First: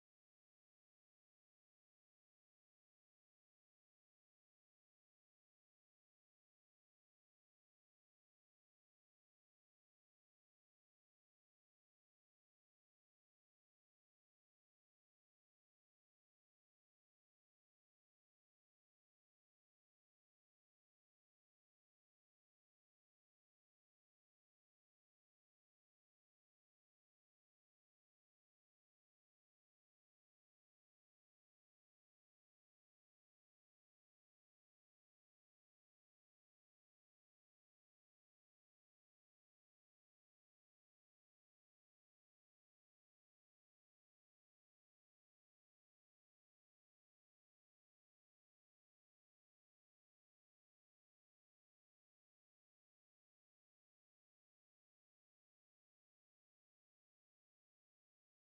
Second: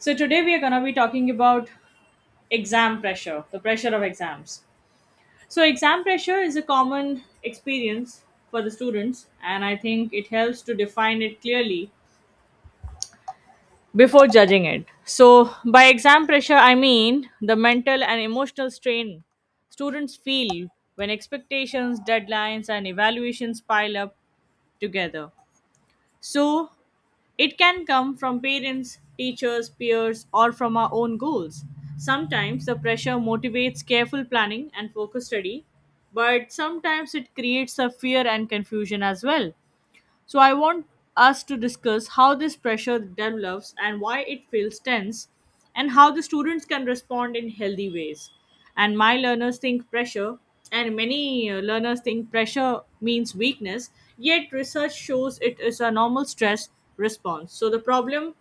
So today we are going to be talking about exam pressure, the pressure of exams. So exam pressure is a common experience for the students, and I think it helps to define it clearly before judging it. So by exam pressure I mean the mental and emotional strain students feel when expectations, deadlines and evaluations pile up together. So, it can come from parents, teachers, peers, or from our own goals. Sometimes the pressure motivates careful planning and focused study, but sometimes it creates a fear and confusion as well. So I want us to discuss how this pressure develops and why it feels tense and how the students can respond in healthy ways. And my learners think pressure and many learners think pressure means weakness, yet research shows it is a normal stress response. So the problem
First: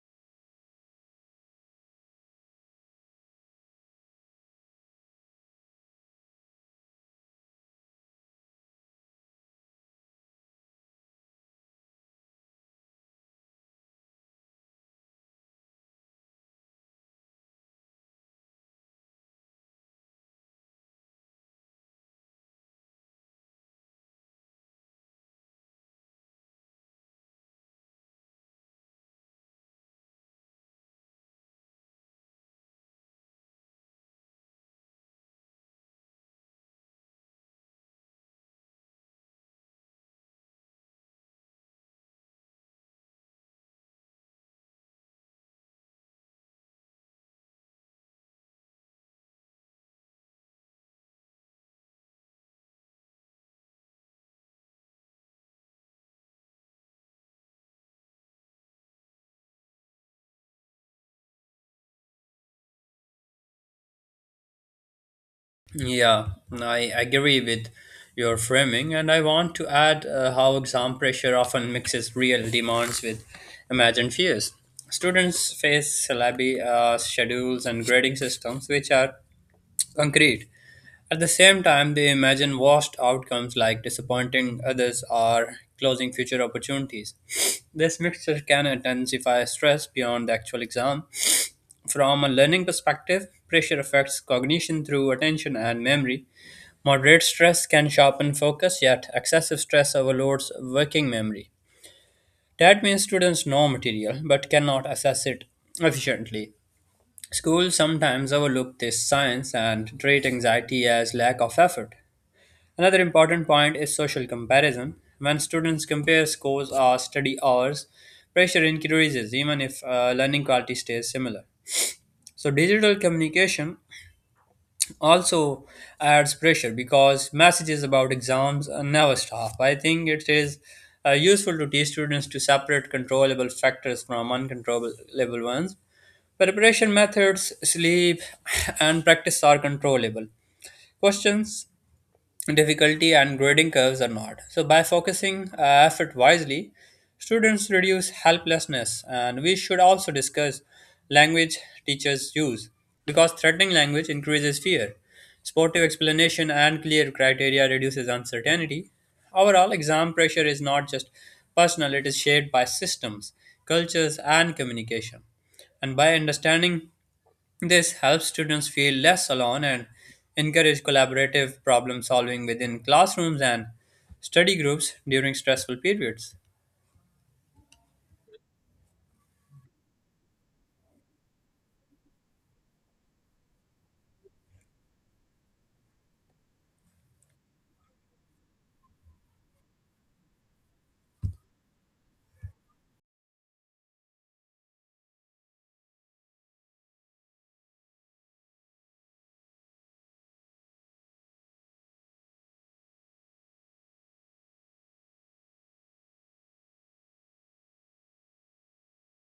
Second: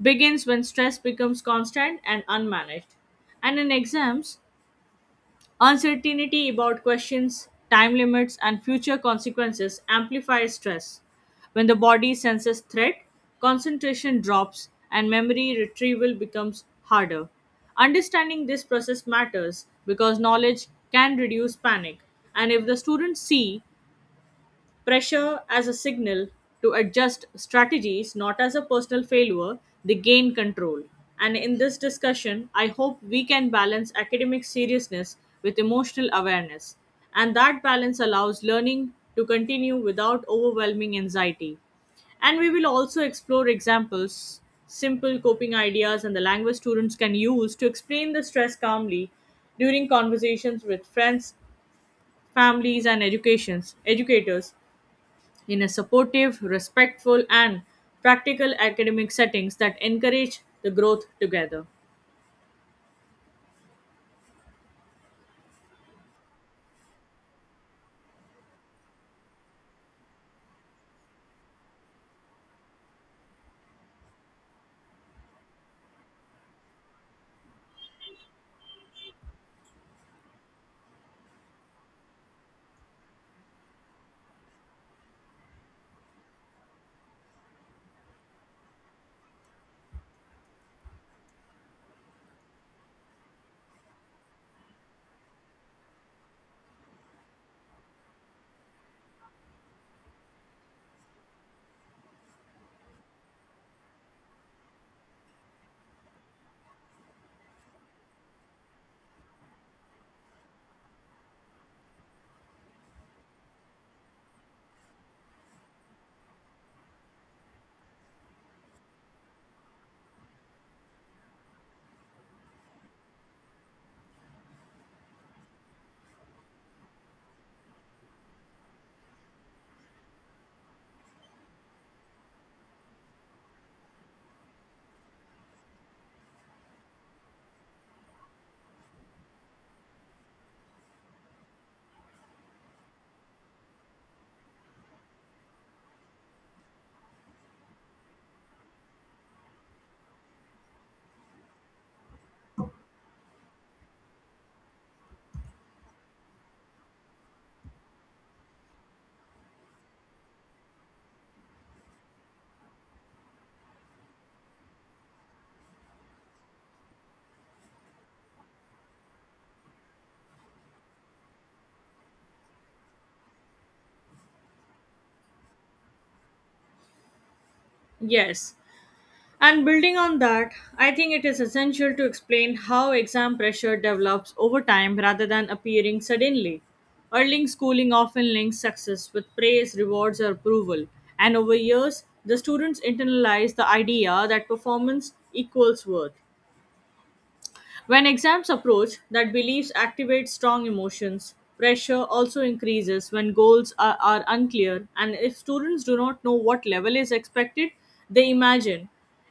begins when stress becomes constant and unmanaged. And in exams, uncertainty about questions, time limits, and future consequences amplifies stress. When the body senses threat, concentration drops and memory retrieval becomes harder. Understanding this process matters because knowledge can reduce panic. And if the students see pressure as a signal to adjust strategies, not as a personal failure, they gain control. And in this discussion, I hope we can balance academic seriousness with emotional awareness. And that balance allows learning to continue without overwhelming anxiety. And we will also explore examples, simple coping ideas, and the language students can use to explain the stress calmly during conversations with friends, families, and educations, educators in a supportive, respectful, and practical academic settings that encourage the growth together. Yeah, I agree with your framing, and I want to add how exam pressure often mixes real demands with imagined fears. Students face syllabi, schedules and grading systems which are concrete. At the same time, they imagine worst outcomes like disappointing others or closing future opportunities. This mixture can intensify stress beyond the actual exam. From a learning perspective, pressure affects cognition through attention and memory. Moderate stress can sharpen focus, yet excessive stress overloads working memory. That means students know material but cannot assess it efficiently. Schools sometimes overlook this science and treat anxiety as lack of effort. Another important point is social comparison. When students compare scores or study hours, pressure increases even if learning quality stays similar. So, digital communication also adds pressure because messages about exams never stop. I think it is useful to teach students to separate controllable factors from uncontrollable ones. Preparation methods, sleep, and practice are controllable. Questions? Difficulty and grading curves are not. So, by focusing effort wisely, students reduce helplessness. And we should also discuss language teachers use because threatening language increases fear. Sportive explanation and clear criteria reduces uncertainty. Overall, exam pressure is not just personal, it is shaped by systems, cultures, and communication. And by understanding this helps students feel less alone and encourage collaborative problem solving within classrooms and study groups during stressful periods. Yes. And building on that, I think it is essential to explain how exam pressure develops over time rather than appearing suddenly. Early schooling often links success with praise, rewards, or approval, and over years, the students internalize the idea that performance equals worth. When exams approach, that beliefs activate strong emotions. Pressure also increases when goals are unclear, and if students do not know what level is expected, they imagine.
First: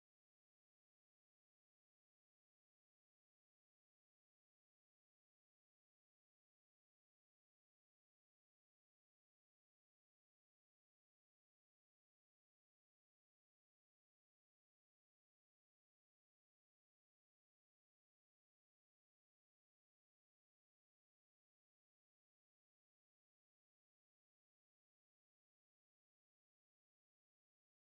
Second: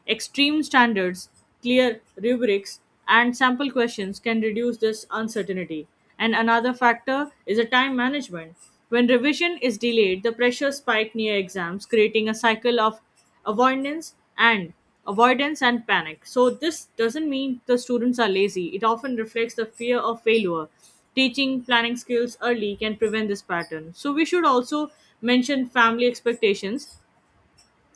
Extreme standards, clear rubrics, and sample questions can reduce this uncertainty. And another factor is a time management. When revision is delayed, the pressure spike near exams, creating a cycle of avoidance and avoidance and panic. So this doesn't mean the students are lazy, it often reflects the fear of failure. Teaching planning skills early can prevent this pattern. So we should also mention family expectations,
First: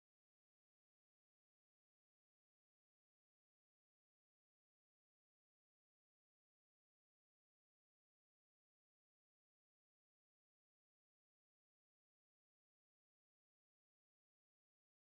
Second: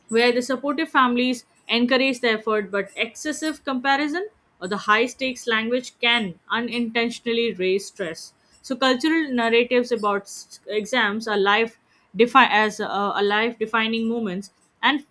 where the supportive families encourage the effort but excessive comparison or the high stakes language can unintentionally raise stress. So cultural narratives about exams as a life defining moments and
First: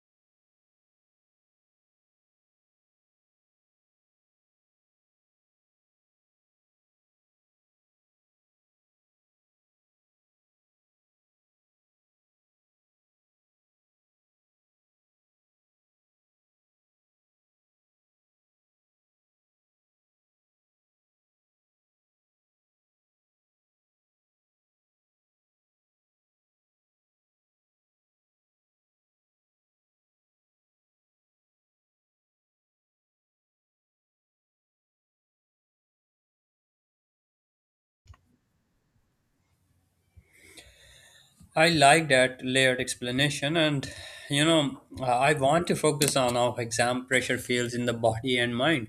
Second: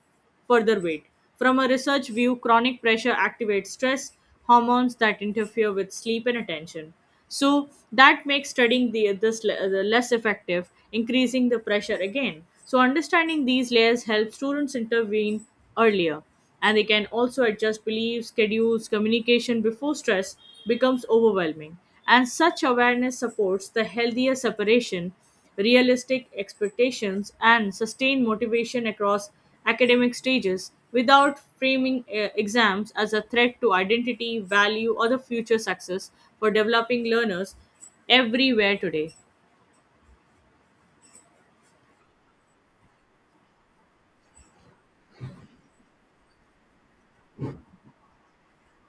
further weight. From a research view, chronic pressure activates stress hormones that interfere with sleep and attention. So that makes studying the less effective, increasing the pressure again. So understanding these layers helps students intervene earlier, and they can also adjust beliefs, schedules, communication before stress becomes overwhelming. And such awareness supports the healthier separation realistic expectations and sustained motivation across academic stages without framing exams as a threat to identity, value, or the future success for developing learners everywhere today. I like that layered explanation, and I want to focus on how exam pressure feels in the body and mind.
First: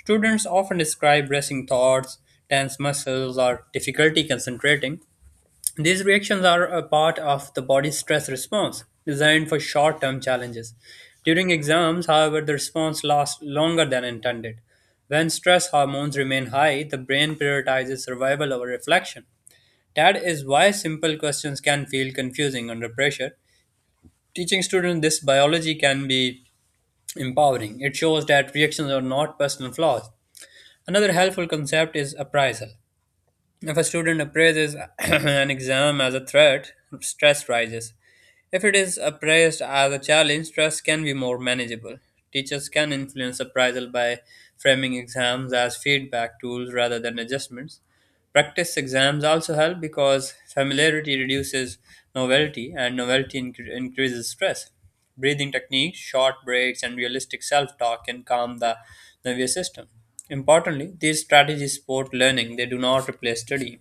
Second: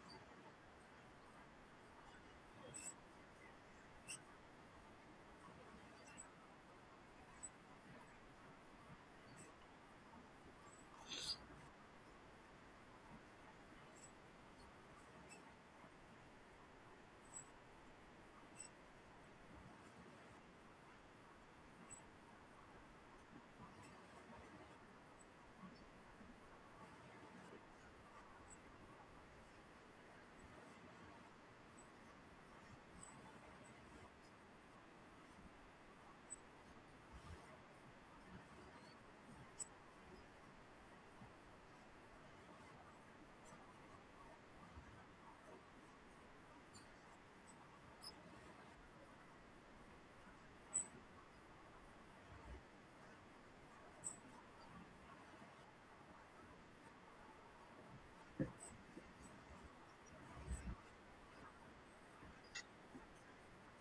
Students often describe racing thoughts, tense muscles, or difficulty concentrating. These reactions are a part of the body's stress response, designed for short term challenges. During exams, however, the response lasts longer than intended. When stress hormones remain high, the brain prioritizes survival over reflection. That is why simple questions can feel confusing under pressure. Teaching students this biology can be empowering. It shows that reactions are not personal flaws. Another helpful concept is appraisal. If a student appraises an exam as a threat, stress rises. If it is appraised as a challenge, stress can be more manageable. Teachers can influence appraisal by framing exams as feedback tools rather than adjustments. Practice exams also help because familiarity reduces novelty and increases stress. Breathing techniques, short breaks, and realistic self talk can calm the nervous system. Importantly, these strategies support learning, they do not replace studying.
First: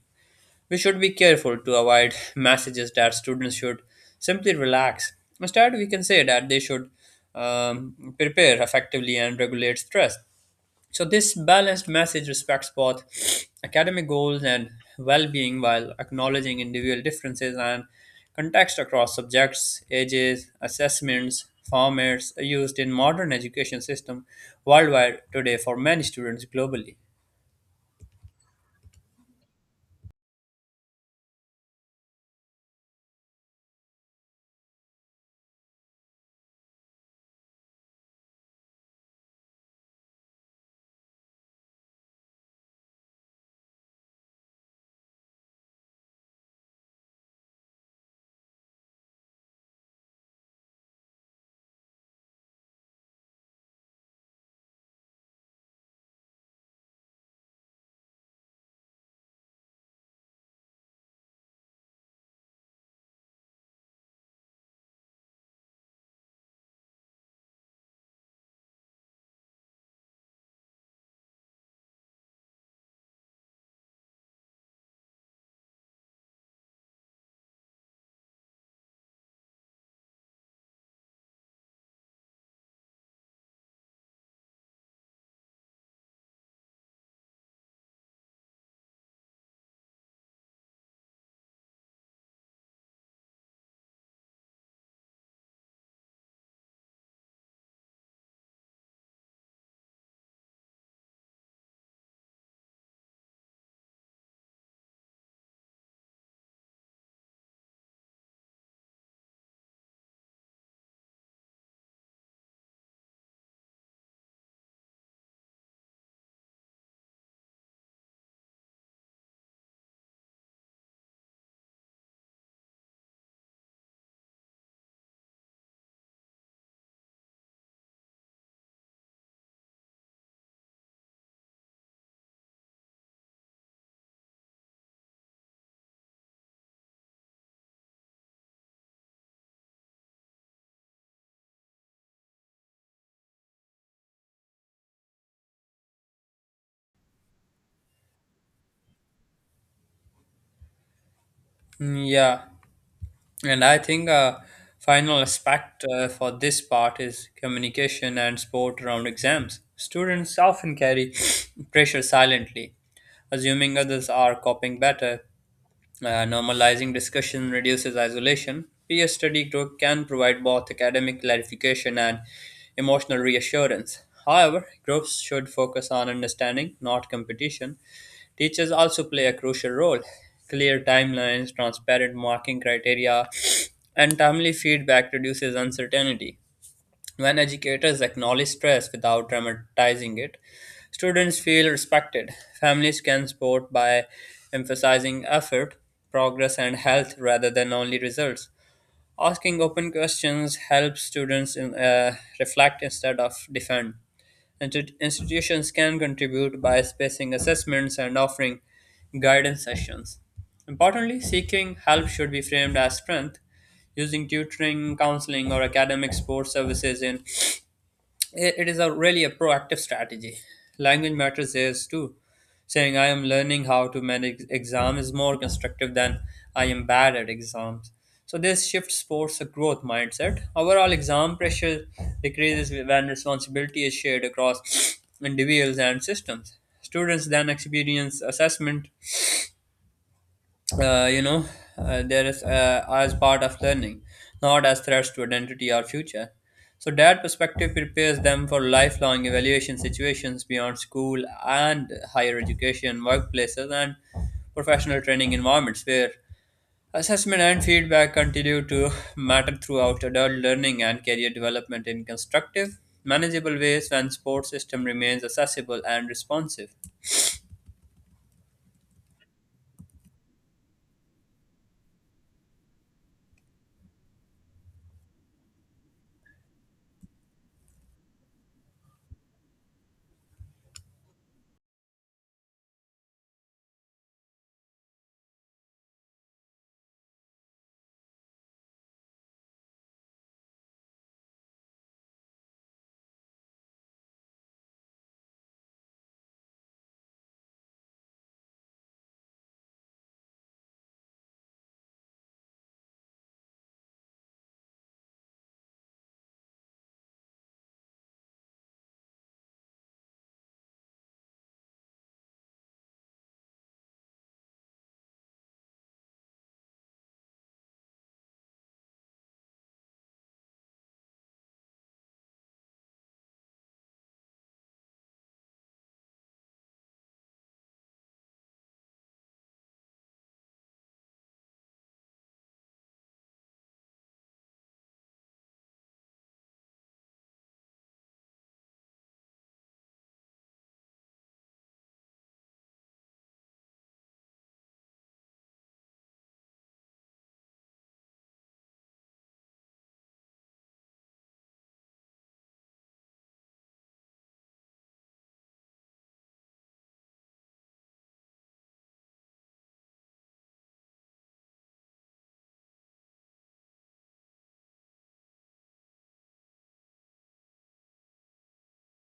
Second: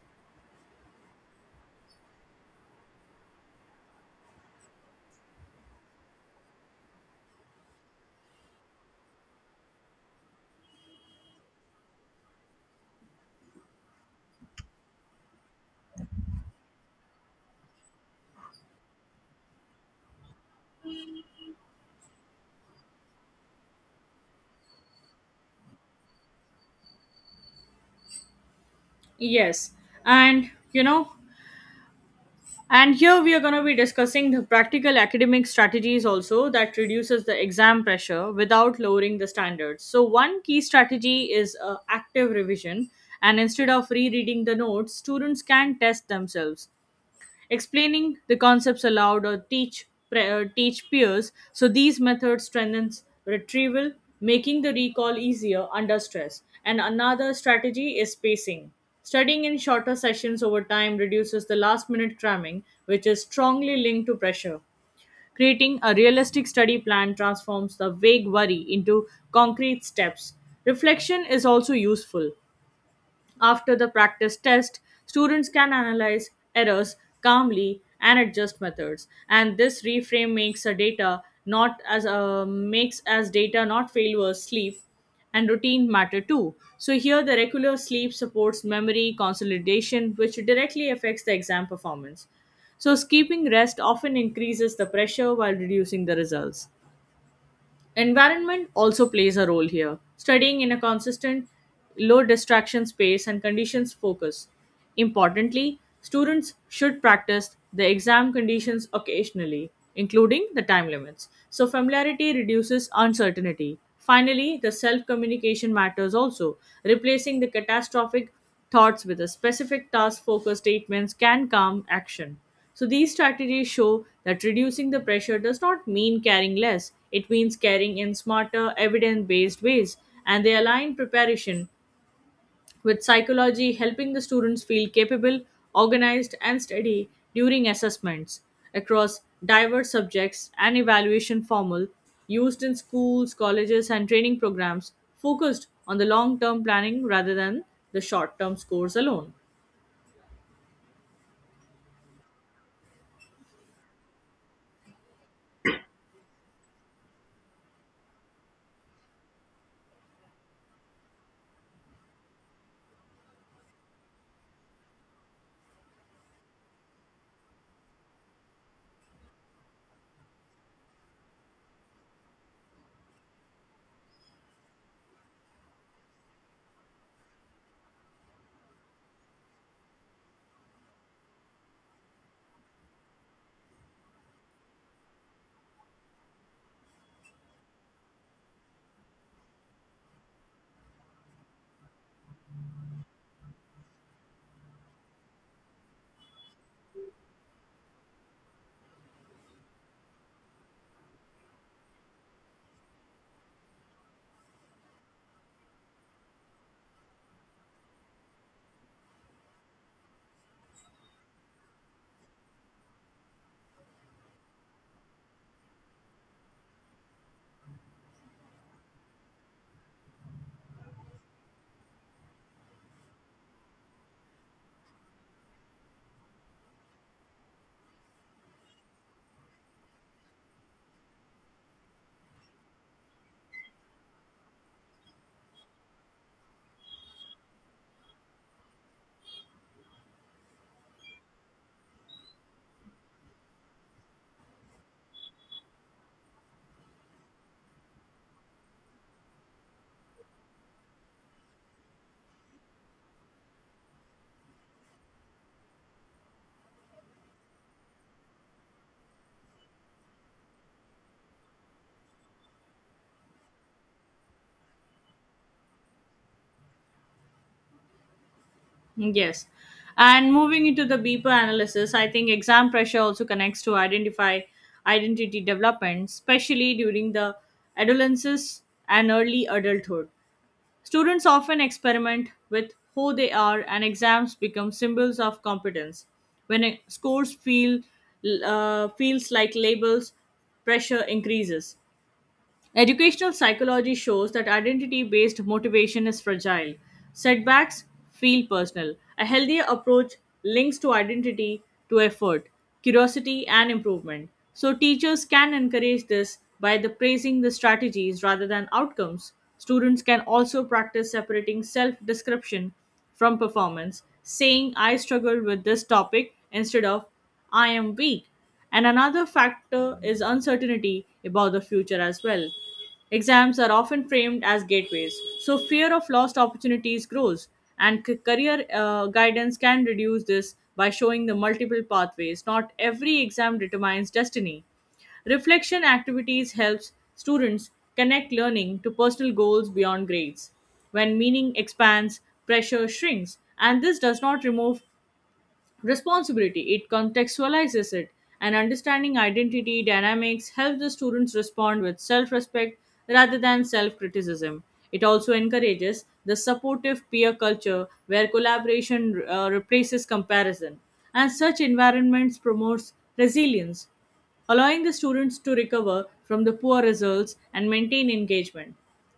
We should be careful to avoid messages that students should simply relax. Instead, we can say that they should prepare effectively and regulate stress. So, this balanced message respects both academic goals and well being while acknowledging individual differences and context across subjects, ages, assessments, formats used in modern education system worldwide today for many students globally. Yes, and you know, and here we are going to be discussing the practical academic strategies also that reduces the exam pressure without lowering the standards. So one key strategy is active revision, and instead of rereading the notes, students can test themselves explaining the concepts aloud or teach peers. So these methods strengthens retrieval, making the recall easier under stress. And another strategy is spacing. Studying in shorter sessions over time reduces the last minute cramming, which is strongly linked to pressure. Creating a realistic study plan transforms the vague worry into concrete steps. Reflection is also useful. After the practice test, students can analyze errors calmly and adjust methods. And this reframe makes a data not as a makes as data not failure. Sleep and routine matter too. So here the regular sleep supports memory consolidation, which directly affects the exam performance. So skipping rest often increases the pressure while reducing the results. Environment also plays a role here. Studying in a consistent, low distraction space and conditions focus. Importantly, students should practice the exam conditions occasionally, including the time limits. So, familiarity reduces uncertainty. Finally, the self communication matters also. Replacing the catastrophic thoughts with a specific task focused statements can calm action. So these strategies show that reducing the pressure does not mean carrying less. It means carrying in smarter, evidence-based ways, and they align preparation with psychology, helping the students feel capable, organized, and steady during assessments across diverse subjects and evaluation formal used in schools, colleges, and training programs focused on the long-term planning rather than the short-term scores alone. Yeah, and I think a final aspect for this part is communication and support around exams. Students often carry pressure silently, assuming others are coping better. Normalizing discussion reduces isolation. Peer study group can provide both academic clarification and emotional reassurance. However, groups should focus on understanding, not competition. Teachers also play a crucial role. Clear timelines, transparent marking criteria, and timely feedback reduces uncertainty. When educators acknowledge stress without dramatizing it, students feel respected. Families can support by emphasizing effort, progress, and health rather than only results. Asking open questions helps students reflect instead of defend. Institutions can contribute by spacing assessments and offering guidance sessions. Importantly, seeking help should be framed as strength. Using tutoring, counseling, or academic support services in it is a really a proactive strategy. Language matters is too. Saying I am learning how to manage exam is more constructive than I am bad at exams. So this shift supports a growth mindset. Overall, exam pressure decreases when responsibility is shared across individuals and systems. Students then experience assessment, uh, you know, there is as part of learning, not as threats to identity or future. So that perspective prepares them for lifelong evaluation situations beyond school and higher education, workplaces, and professional training environments where assessment and feedback continue to matter throughout adult learning and career development in constructive, manageable ways when sports system remains accessible and responsive. Yes. And moving into the deeper analysis, I think exam pressure also connects to identify identity development, especially during the adolescence and early adulthood. Students often experiment with who they are and exams become symbols of competence. When scores feel feels like labels, pressure increases. Educational psychology shows that identity based motivation is fragile. Setbacks feel personal. A healthier approach links to identity to effort, curiosity, and improvement. So, teachers can encourage this by the praising the strategies rather than outcomes. Students can also practice separating self description from performance, saying, "I struggled with this topic" instead of "I am weak." And another factor is uncertainty about the future as well. Exams are often framed as gateways, so fear of lost opportunities grows, and career guidance can reduce this by showing the multiple pathways. Not every exam determines destiny. Reflection activities helps students connect learning to personal goals beyond grades. When meaning expands, pressure shrinks, and this does not remove responsibility, it contextualizes it, and understanding identity dynamics helps the students respond with self respect rather than self criticism. It also encourages the supportive peer culture where collaboration replaces comparison, and such environments promotes resilience, allowing the students to recover from the poor results and maintain engagement.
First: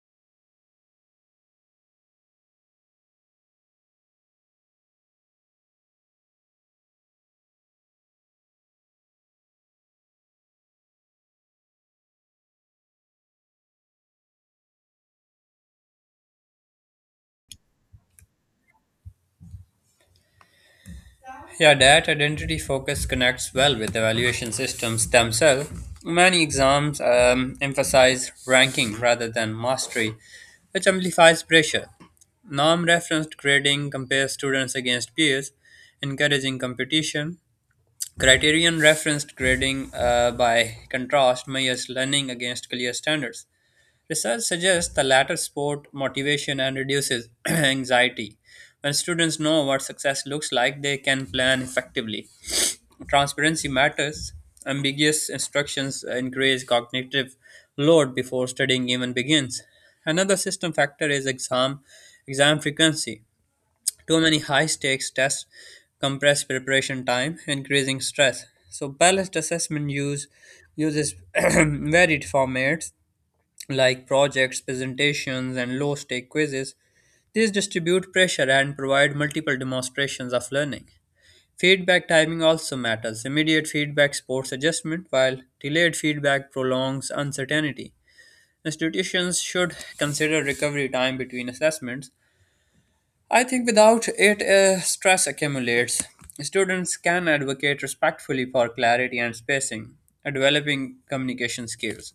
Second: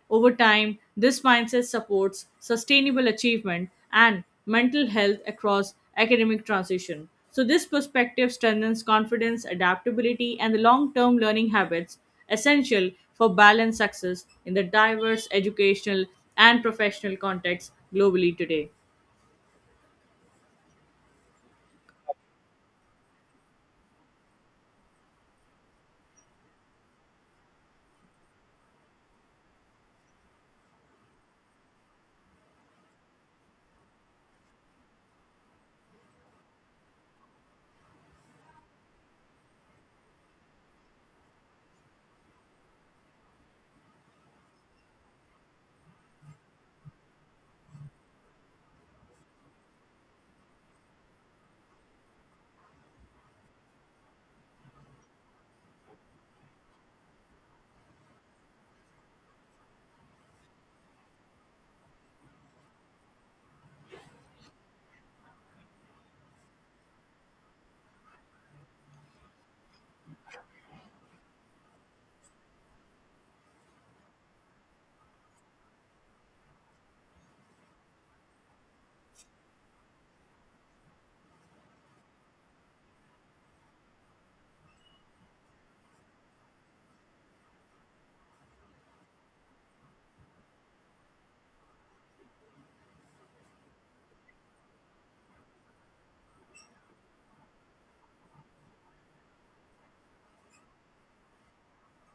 Over time, this mindset supports sustainable achievement and mental health across academic transition. So, this perspective strengthens confidence, adaptability, and the long term learning habits essential for balanced success in the diverse educational and professional contexts globally today. Yeah, that identity focus connects well with evaluation systems themselves. Many exams emphasize ranking rather than mastery, which amplifies pressure. Norm referenced grading compares students against peers, encouraging competition. Criterion referenced grading, by contrast, measures learning against clear standards. Research suggests the latter support motivation and reduces anxiety. When students know what success looks like, they can plan effectively. Transparency matters. Ambiguous instructions increase cognitive load before studying even begins. Another system factor is exam frequency. Too many high stakes tests compress preparation time, increasing stress. So balanced assessment uses varied formats like projects, presentations, and low stake quizzes. These distribute pressure and provide multiple demonstrations of learning. Feedback timing also matters. Immediate feedback supports adjustment, while delayed feedback prolongs uncertainty. Institutions should consider recovery time between assessments. I think without it, stress accumulates. Students can advocate respectfully for clarity and spacing, developing communication skills.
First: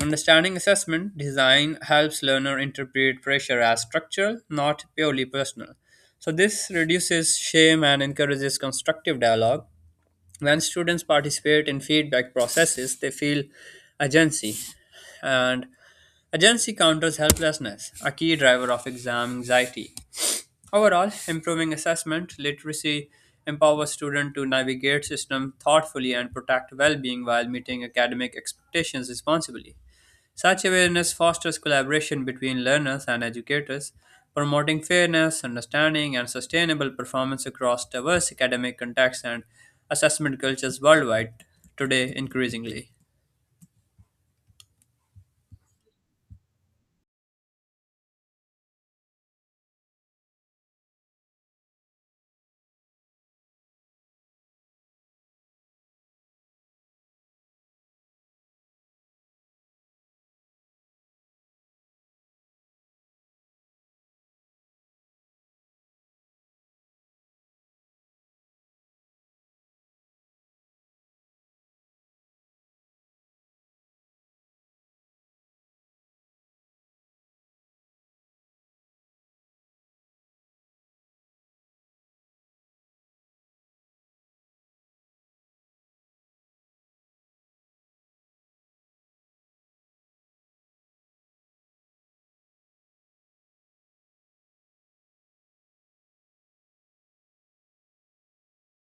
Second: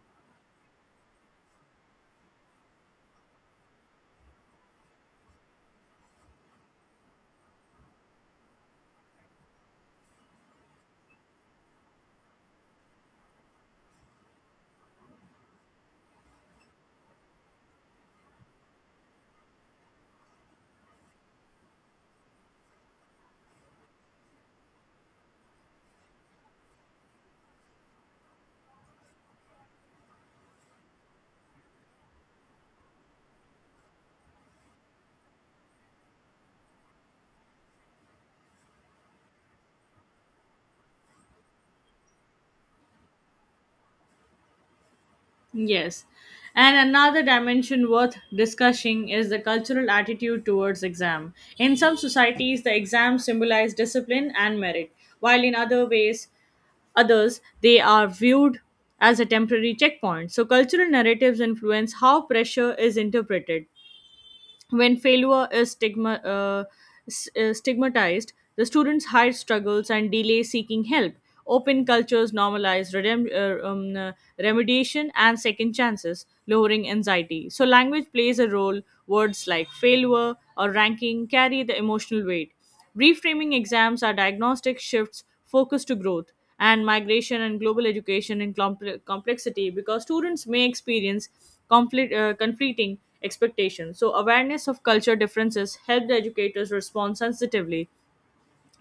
Understanding assessment design helps learner interpret pressure as structural, not purely personal. So this reduces shame and encourages constructive dialogue. When students participate in feedback processes, they feel agency, and agency counters helplessness, a key driver of exam anxiety. Overall, improving assessment literacy empowers students to navigate system thoughtfully and protect well-being while meeting academic expectations responsibly. Such awareness fosters collaboration between learners and educators, promoting fairness, understanding, and sustainable performance across diverse academic contexts and assessment cultures worldwide, today increasingly. Yes. And another dimension worth discussing is the cultural attitude towards exam. In some societies, the exams symbolize discipline and merit, while in other ways, others, they are viewed as a temporary checkpoint. So cultural narratives influence how pressure is interpreted when failure is stigmatized, the students hide struggles and delay seeking help. Open cultures normalize remediation and second chances, lowering anxiety. So, language plays a role. Words like failure or ranking carry the emotional weight. Reframing exams are diagnostic shifts focused to growth and migration and global education in complexity because students may experience conflicting expectations. So, awareness of culture differences help the educators respond sensitively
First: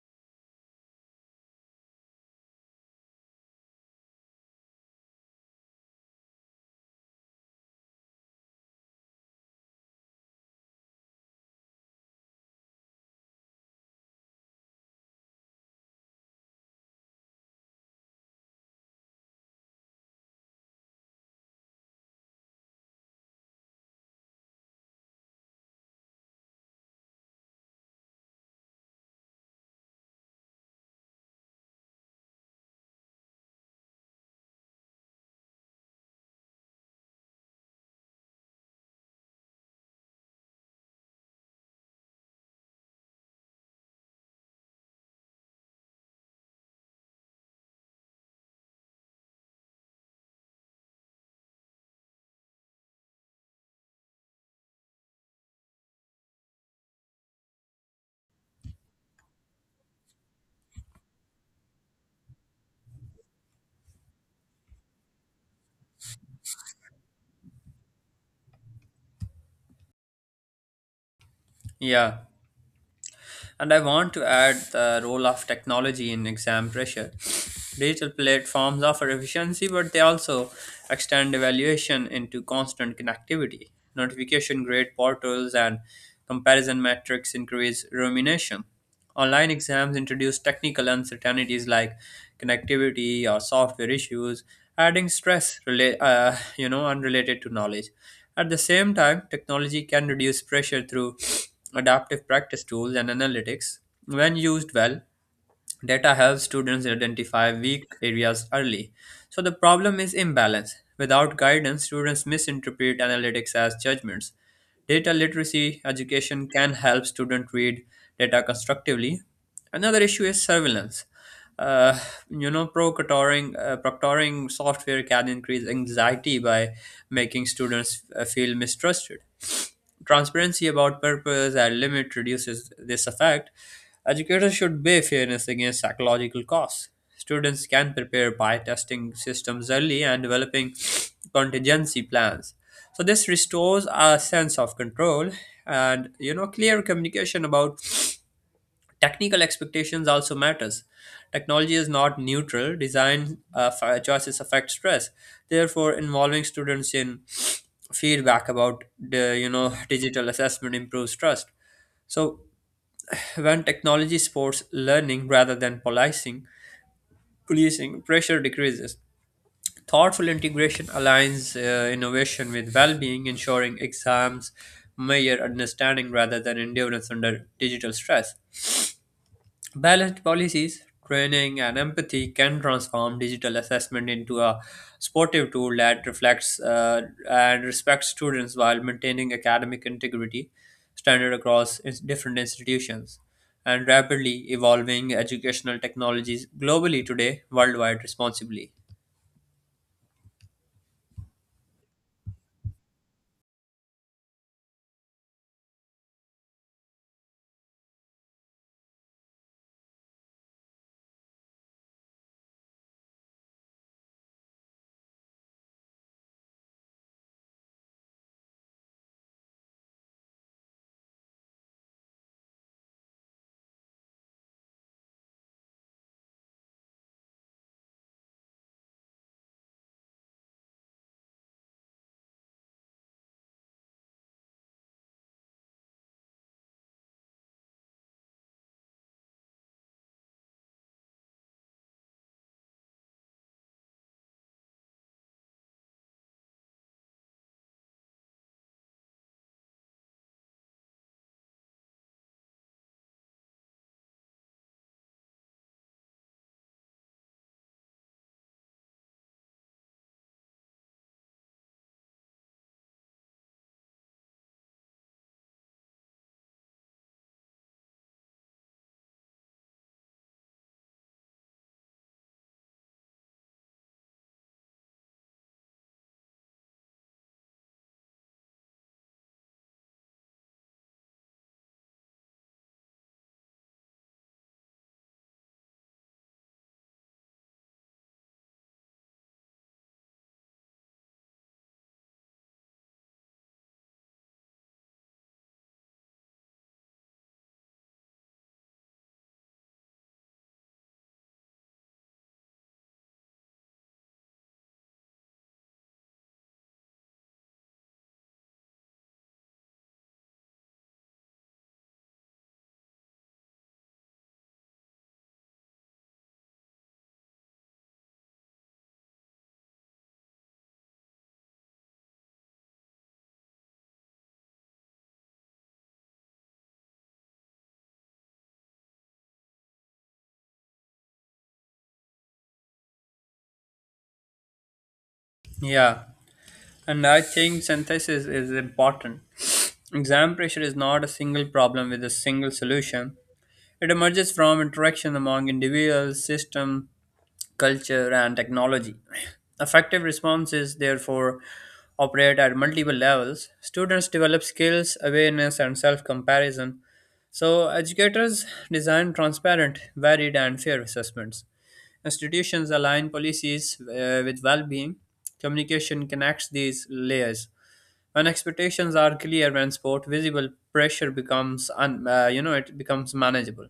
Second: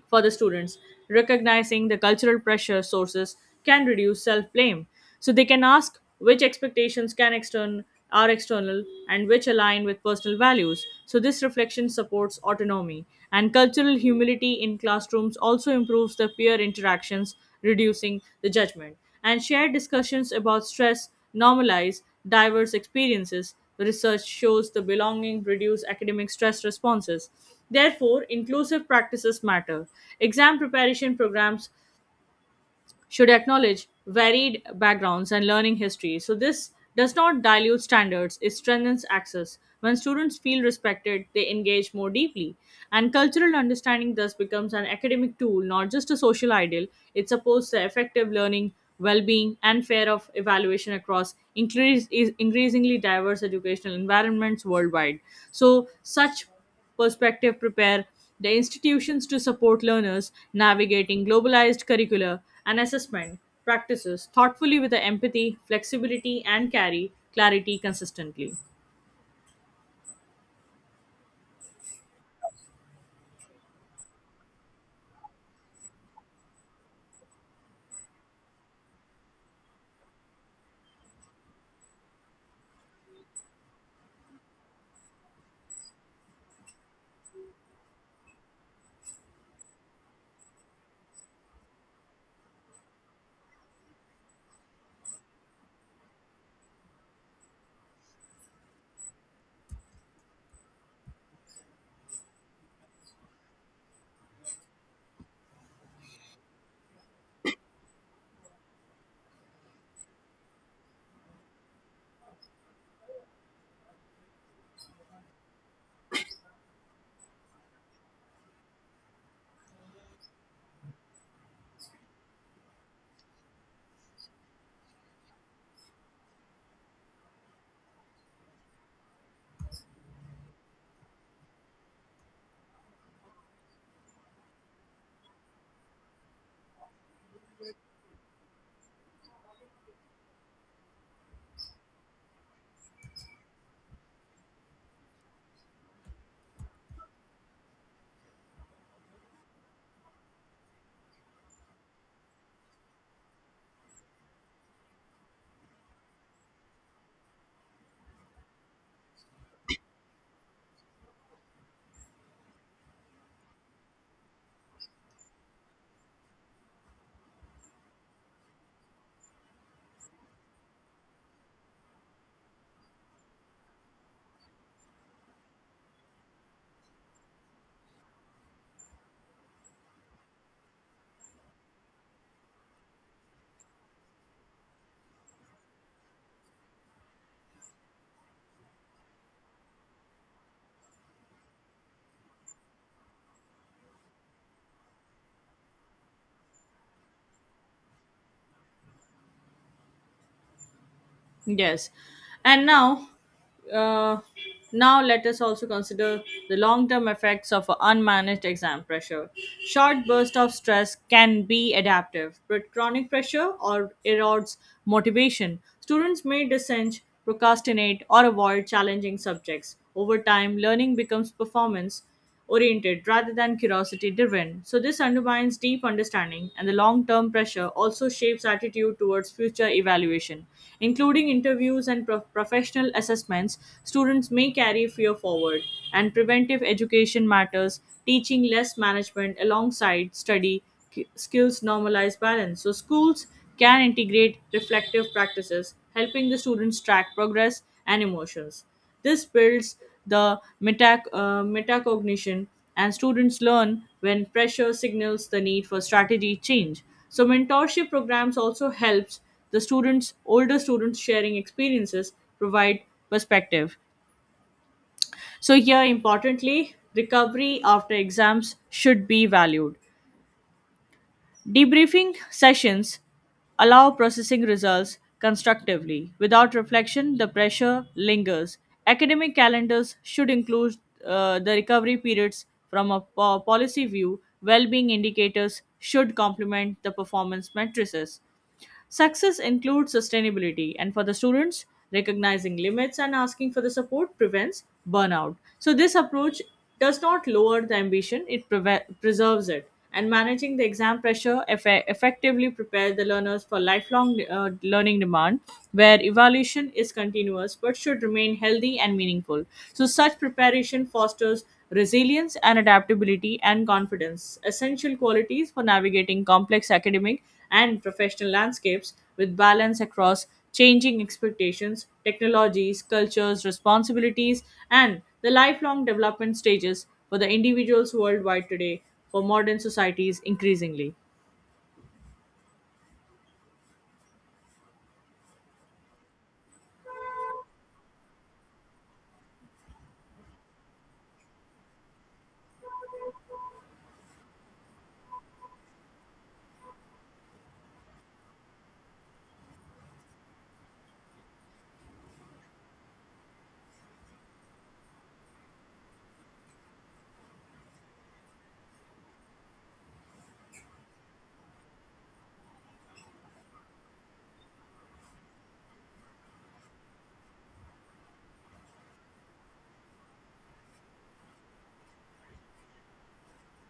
for the students. Recognizing the cultural pressure sources can reduce self blame. So they can ask which expectations can extern are external and which align with personal values. So this reflection supports autonomy. And cultural humility in classrooms also improves the peer interactions, reducing the judgment. And shared discussions about stress normalize diverse experiences. Research shows the belonging reduce academic stress responses. Therefore, inclusive practices matter. Exam preparation programs should acknowledge varied backgrounds and learning history. So, this does not dilute standards, it strengthens access. When students feel respected, they engage more deeply. And cultural understanding thus becomes an academic tool, not just a social ideal. It supports the effective learning, well being, and fair of evaluation across increasingly diverse educational environments worldwide. So, such perspective prepare the institutions to support learners navigating globalized curricula and assessment practices thoughtfully with the empathy, flexibility, and carry clarity consistently. Yeah, and I want to add the role of technology in exam pressure. Digital platforms offer efficiency, but they also extend evaluation into constant connectivity. Notification grade portals and comparison metrics increase rumination. Online exams introduce technical uncertainties like connectivity or software issues, adding stress unrelated to knowledge. At the same time, technology can reduce pressure through adaptive practice tools and analytics when used well. Data helps students identify weak areas early. So the problem is imbalance. Without guidance, students misinterpret analytics as judgments. Data literacy education can help students read data constructively. Another issue is surveillance. Uh, proctoring software can increase anxiety by making students feel mistrusted. Transparency about purpose and limit reduces this effect. Educators should weigh fairness against psychological costs. Students can prepare by testing systems early and developing contingency plans. So this restores a sense of control, and clear communication about technical expectations also matters. Technology is not neutral. Design choices affect stress. Therefore, involving students in feedback about the digital assessment improves trust. So when technology supports learning rather than policing, pressure decreases. Thoughtful integration aligns innovation with well-being, ensuring exams measure understanding rather than endurance under digital stress. Balanced policies, training, and empathy can transform digital assessment into a sportive tool that reflects and respects students while maintaining academic integrity standard across different institutions. And rapidly evolving educational technologies globally today, worldwide responsibly. Yes. And now, uh, now let us also consider the long term effects of unmanaged exam pressure. Short bursts of stress can be adaptive, but chronic pressure or erodes motivation. Students may dissent, procrastinate, or avoid challenging subjects. Over time, learning becomes performance oriented rather than curiosity driven. So, this undermines deep understanding, and the long term pressure also shapes attitude towards future evaluation. Including interviews and professional assessments, students may carry fear forward, and preventive education matters, teaching less management alongside study skills normalize balance. So, schools can integrate reflective practices, helping the students track progress and emotions. This builds the metacognition, and students learn when pressure signals the need for strategy change. So mentorship programs also helps the students, older students sharing experiences, provide perspective. So here, importantly, recovery after exams should be valued. Debriefing sessions allow processing results constructively. Without reflection, the pressure lingers. Academic calendars should include the recovery periods from a policy view. Well being indicators should complement the performance matrices. Success includes sustainability, and for the students, recognizing limits and asking for the support prevents burnout. So, this approach does not lower the ambition, it preserves it. And managing the exam pressure effectively prepares the learners for lifelong learning demand, where evaluation is continuous but should remain healthy and meaningful. So, such preparation fosters resilience and adaptability and confidence, essential qualities for navigating complex academic and professional landscapes with balance across changing expectations, technologies, cultures, responsibilities, and the lifelong development stages for the individuals worldwide today for modern societies increasingly. Yeah, and I think synthesis is important. Exam pressure is not a single problem with a single solution. It emerges from interaction among individuals, system, culture, and technology. Effective responses, therefore, operate at multiple levels. Students develop skills, awareness, and self comparison. So, educators design transparent, varied, and fair assessments. Institutions align policies with well being. Communication connects these layers. When expectations are clear and support visible, pressure becomes, it becomes manageable.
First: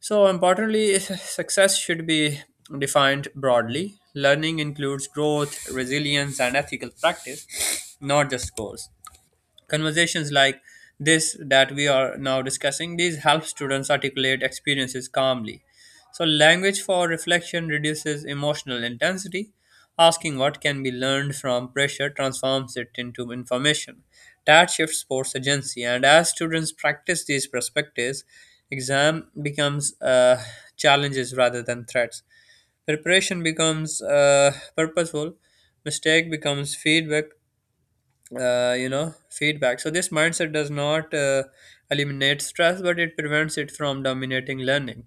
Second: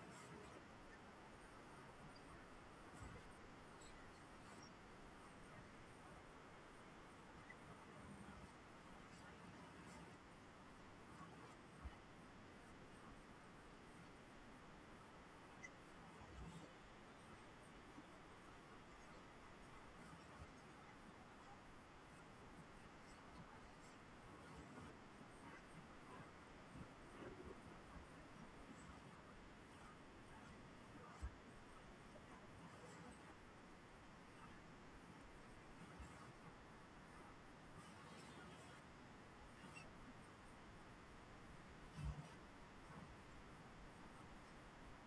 So, importantly, success should be defined broadly. Learning includes growth, resilience, and ethical practice, not just goals. Conversations like this that we are now discussing, these help students articulate experiences calmly. So language for reflection reduces emotional intensity. Asking what can be learned from pressure transforms it into information. That shifts sports agency, and as students practice these perspectives, exam becomes challenges rather than threats. Preparation becomes purposeful, mistake becomes feedback, feedback. So this mindset does not eliminate stress, but it prevents it from dominating learning.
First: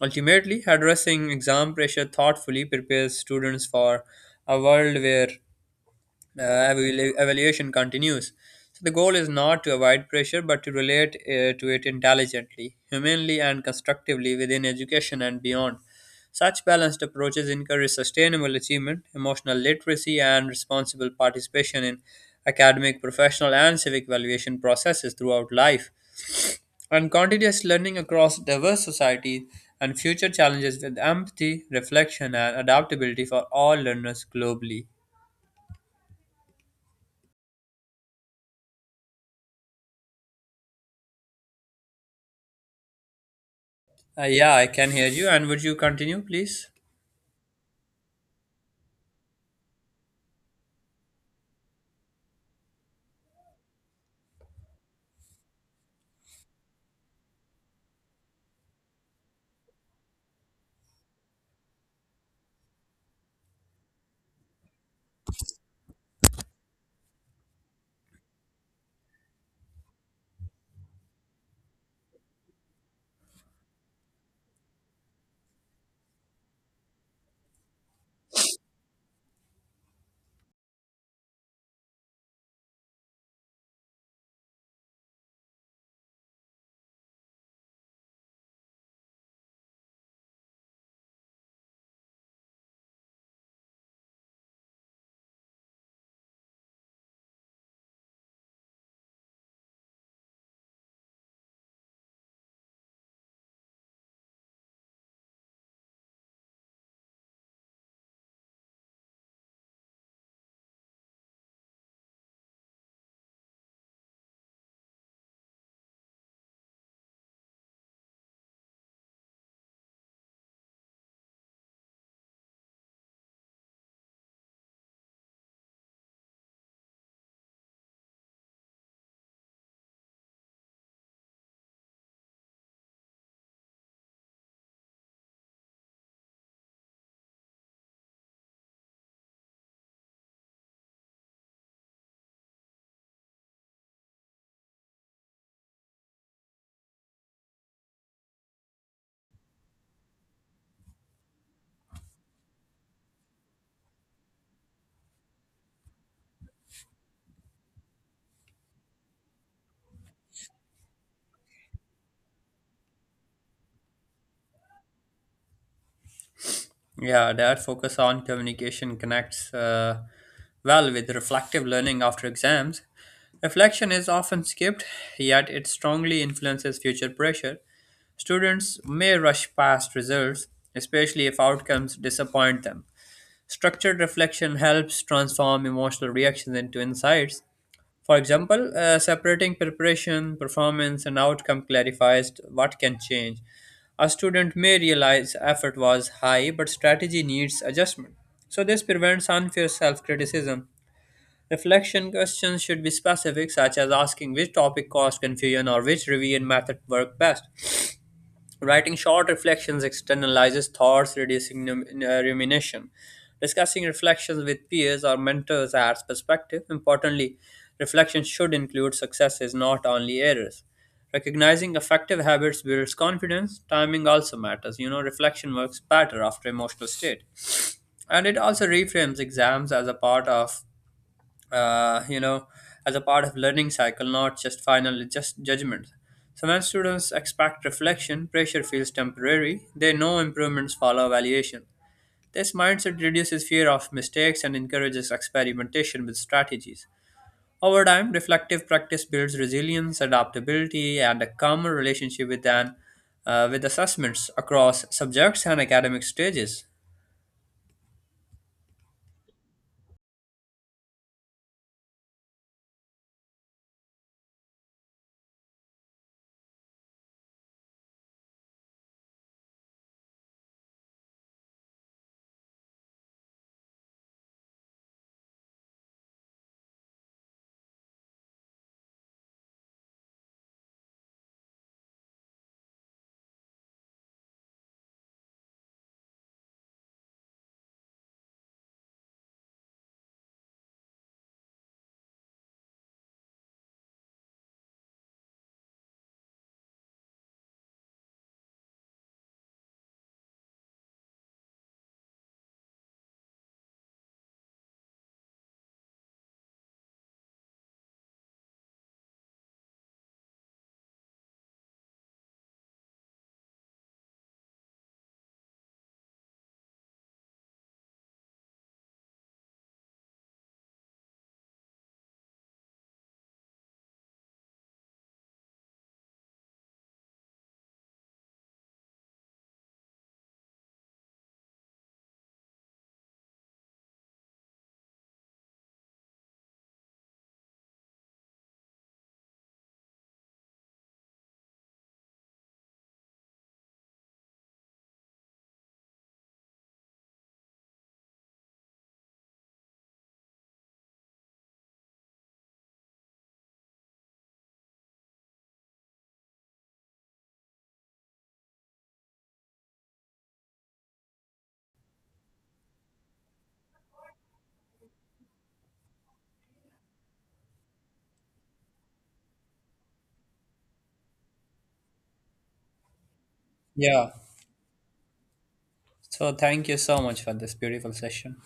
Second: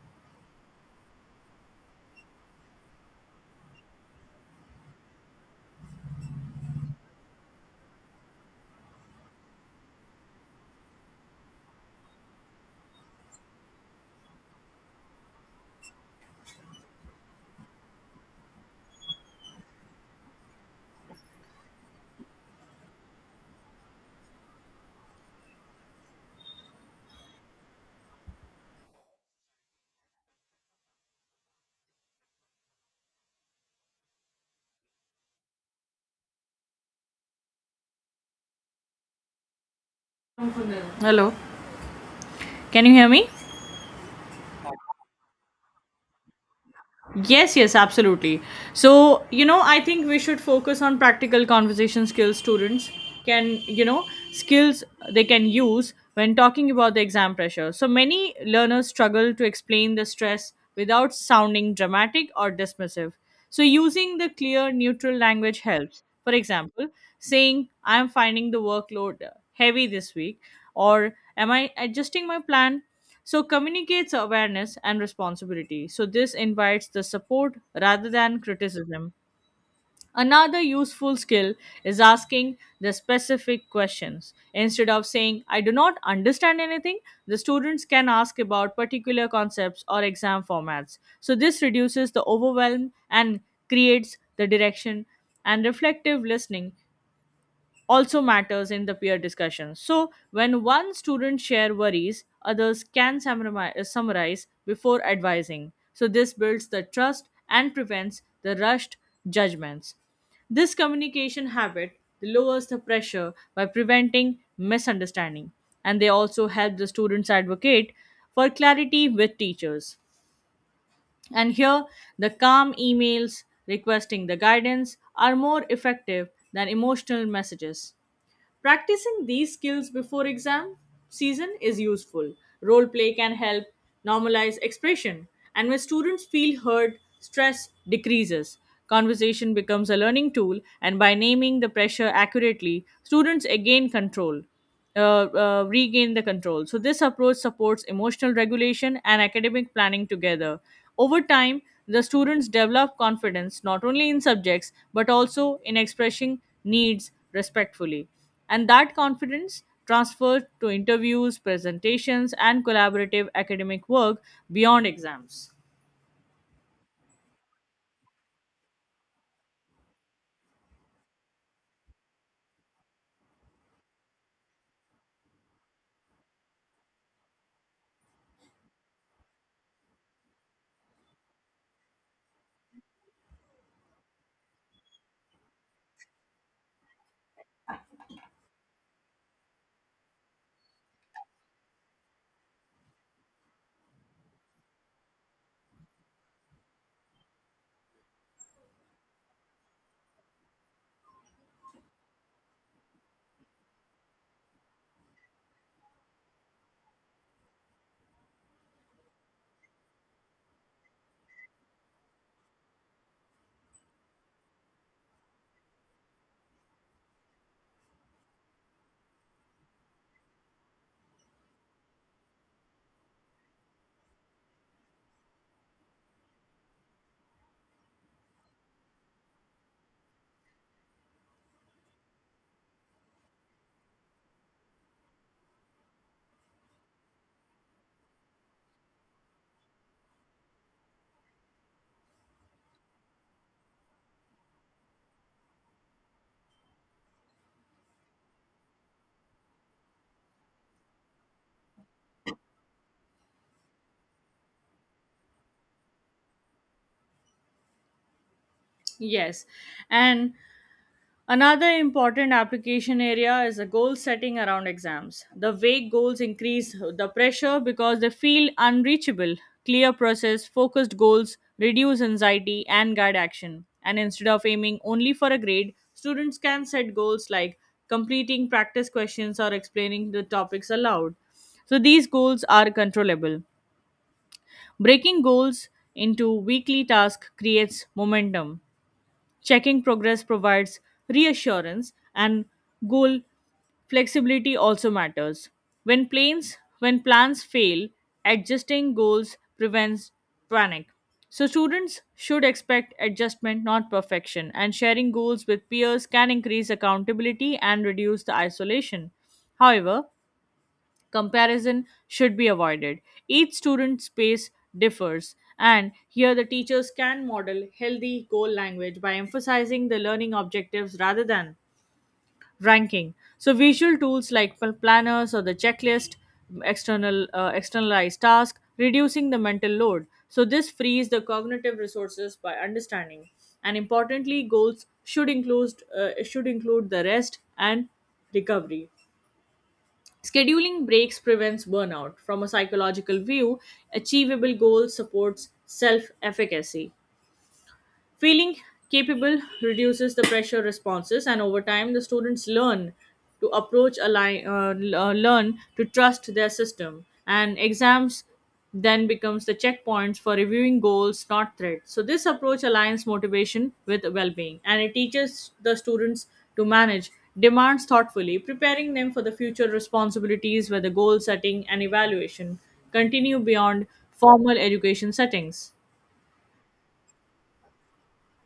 Ultimately, addressing exam pressure thoughtfully prepares students for a world where uh, evaluation continues. So the goal is not to avoid pressure, but to relate to it intelligently, humanely, and constructively within education and beyond. Such balanced approaches encourage sustainable achievement, emotional literacy, and responsible participation in academic, professional, and civic evaluation processes throughout life. And continuous learning across diverse societies and future challenges with empathy, reflection, and adaptability for all learners globally. Hello, can you hear me? Yeah, I can hear you. And would you continue, please? Yes, yes, absolutely. So, you know, I think we should focus on practical conversation skills students can, you know, skills they can use when talking about the exam pressure. So, many learners struggle to explain the stress without sounding dramatic or dismissive. So, using the clear, neutral language helps. For example, saying, I am finding the workload heavy this week, or am I adjusting my plan? So, communicates awareness and responsibility. So, this invites the support rather than criticism. Another useful skill is asking the specific questions. Instead of saying, I do not understand anything, the students can ask about particular concepts or exam formats. So, this reduces the overwhelm and creates the direction and reflective listening also matters in the peer discussion. So, when one student share worries, others can summarize before advising. So, this builds the trust and prevents the rushed judgments. This communication habit lowers the pressure by preventing misunderstanding, and they also help the students advocate for clarity with teachers. And here, the calm emails requesting the guidance are more effective than emotional messages. Practicing these skills before exam season is useful. Role play can help normalize expression, and when students feel heard, stress decreases. Conversation becomes a learning tool, and by naming the pressure accurately, students gain control regain the control. So, this approach supports emotional regulation and academic planning together. Over time, the students develop confidence not only in subjects but also in expressing needs respectfully. And that confidence transfers to interviews, presentations, and collaborative academic work beyond exams. Yeah, their focus on communication connects well with reflective learning after exams. Reflection is often skipped, yet it strongly influences future pressure. Students may rush past results, especially if outcomes disappoint them. Structured reflection helps transform emotional reactions into insights. For example, separating preparation, performance, and outcome clarifies what can change. A student may realize effort was high, but strategy needs adjustment. So, this prevents unfair self criticism. Reflection questions should be specific, such as asking which topic caused confusion or which review and method worked best. Writing short reflections externalizes thoughts, reducing rumination. Discussing reflections with peers or mentors adds perspective. Importantly, reflection should include successes, not only errors. Recognizing effective habits builds confidence. Timing also matters. You know, reflection works better after emotional state. And it also reframes exams as a part of uh, you know, as a part of learning cycle, not just final, just judgment. So when students expect reflection, pressure feels temporary. They know improvements follow evaluation. This mindset reduces fear of mistakes and encourages experimentation with strategies. Over time, reflective practice builds resilience, adaptability, and a calmer relationship with an with assessments across subjects and academic stages. Yes, and another important application area is the goal setting around exams. The vague goals increase the pressure because they feel unreachable. Clear process, focused goals reduce anxiety and guide action. And instead of aiming only for a grade, students can set goals like completing practice questions or explaining the topics aloud. So these goals are controllable. Breaking goals into weekly tasks creates momentum. Checking progress provides reassurance and goal flexibility also matters. When plans fail, adjusting goals prevents panic. So students should expect adjustment not perfection, and sharing goals with peers can increase accountability and reduce the isolation. However, comparison should be avoided. Each student's pace differs, and here the teachers can model healthy goal language by emphasizing the learning objectives rather than ranking. So, visual tools like planners or the checklist, externalized task, reducing the mental load. So, this frees the cognitive resources by understanding. And importantly, goals should include the rest and recovery. Scheduling breaks prevents burnout. From a psychological view, achievable goals supports self efficacy. Feeling capable reduces the pressure responses, and over time, the students learn to approach a li- l- learn to trust their system, and exams then becomes the checkpoints for reviewing goals, not threats. So this approach aligns motivation with well-being, and it teaches the students to manage demands thoughtfully, preparing them for the future responsibilities where the goal setting and evaluation continue beyond Yeah. formal education settings. So thank you so much for this beautiful session.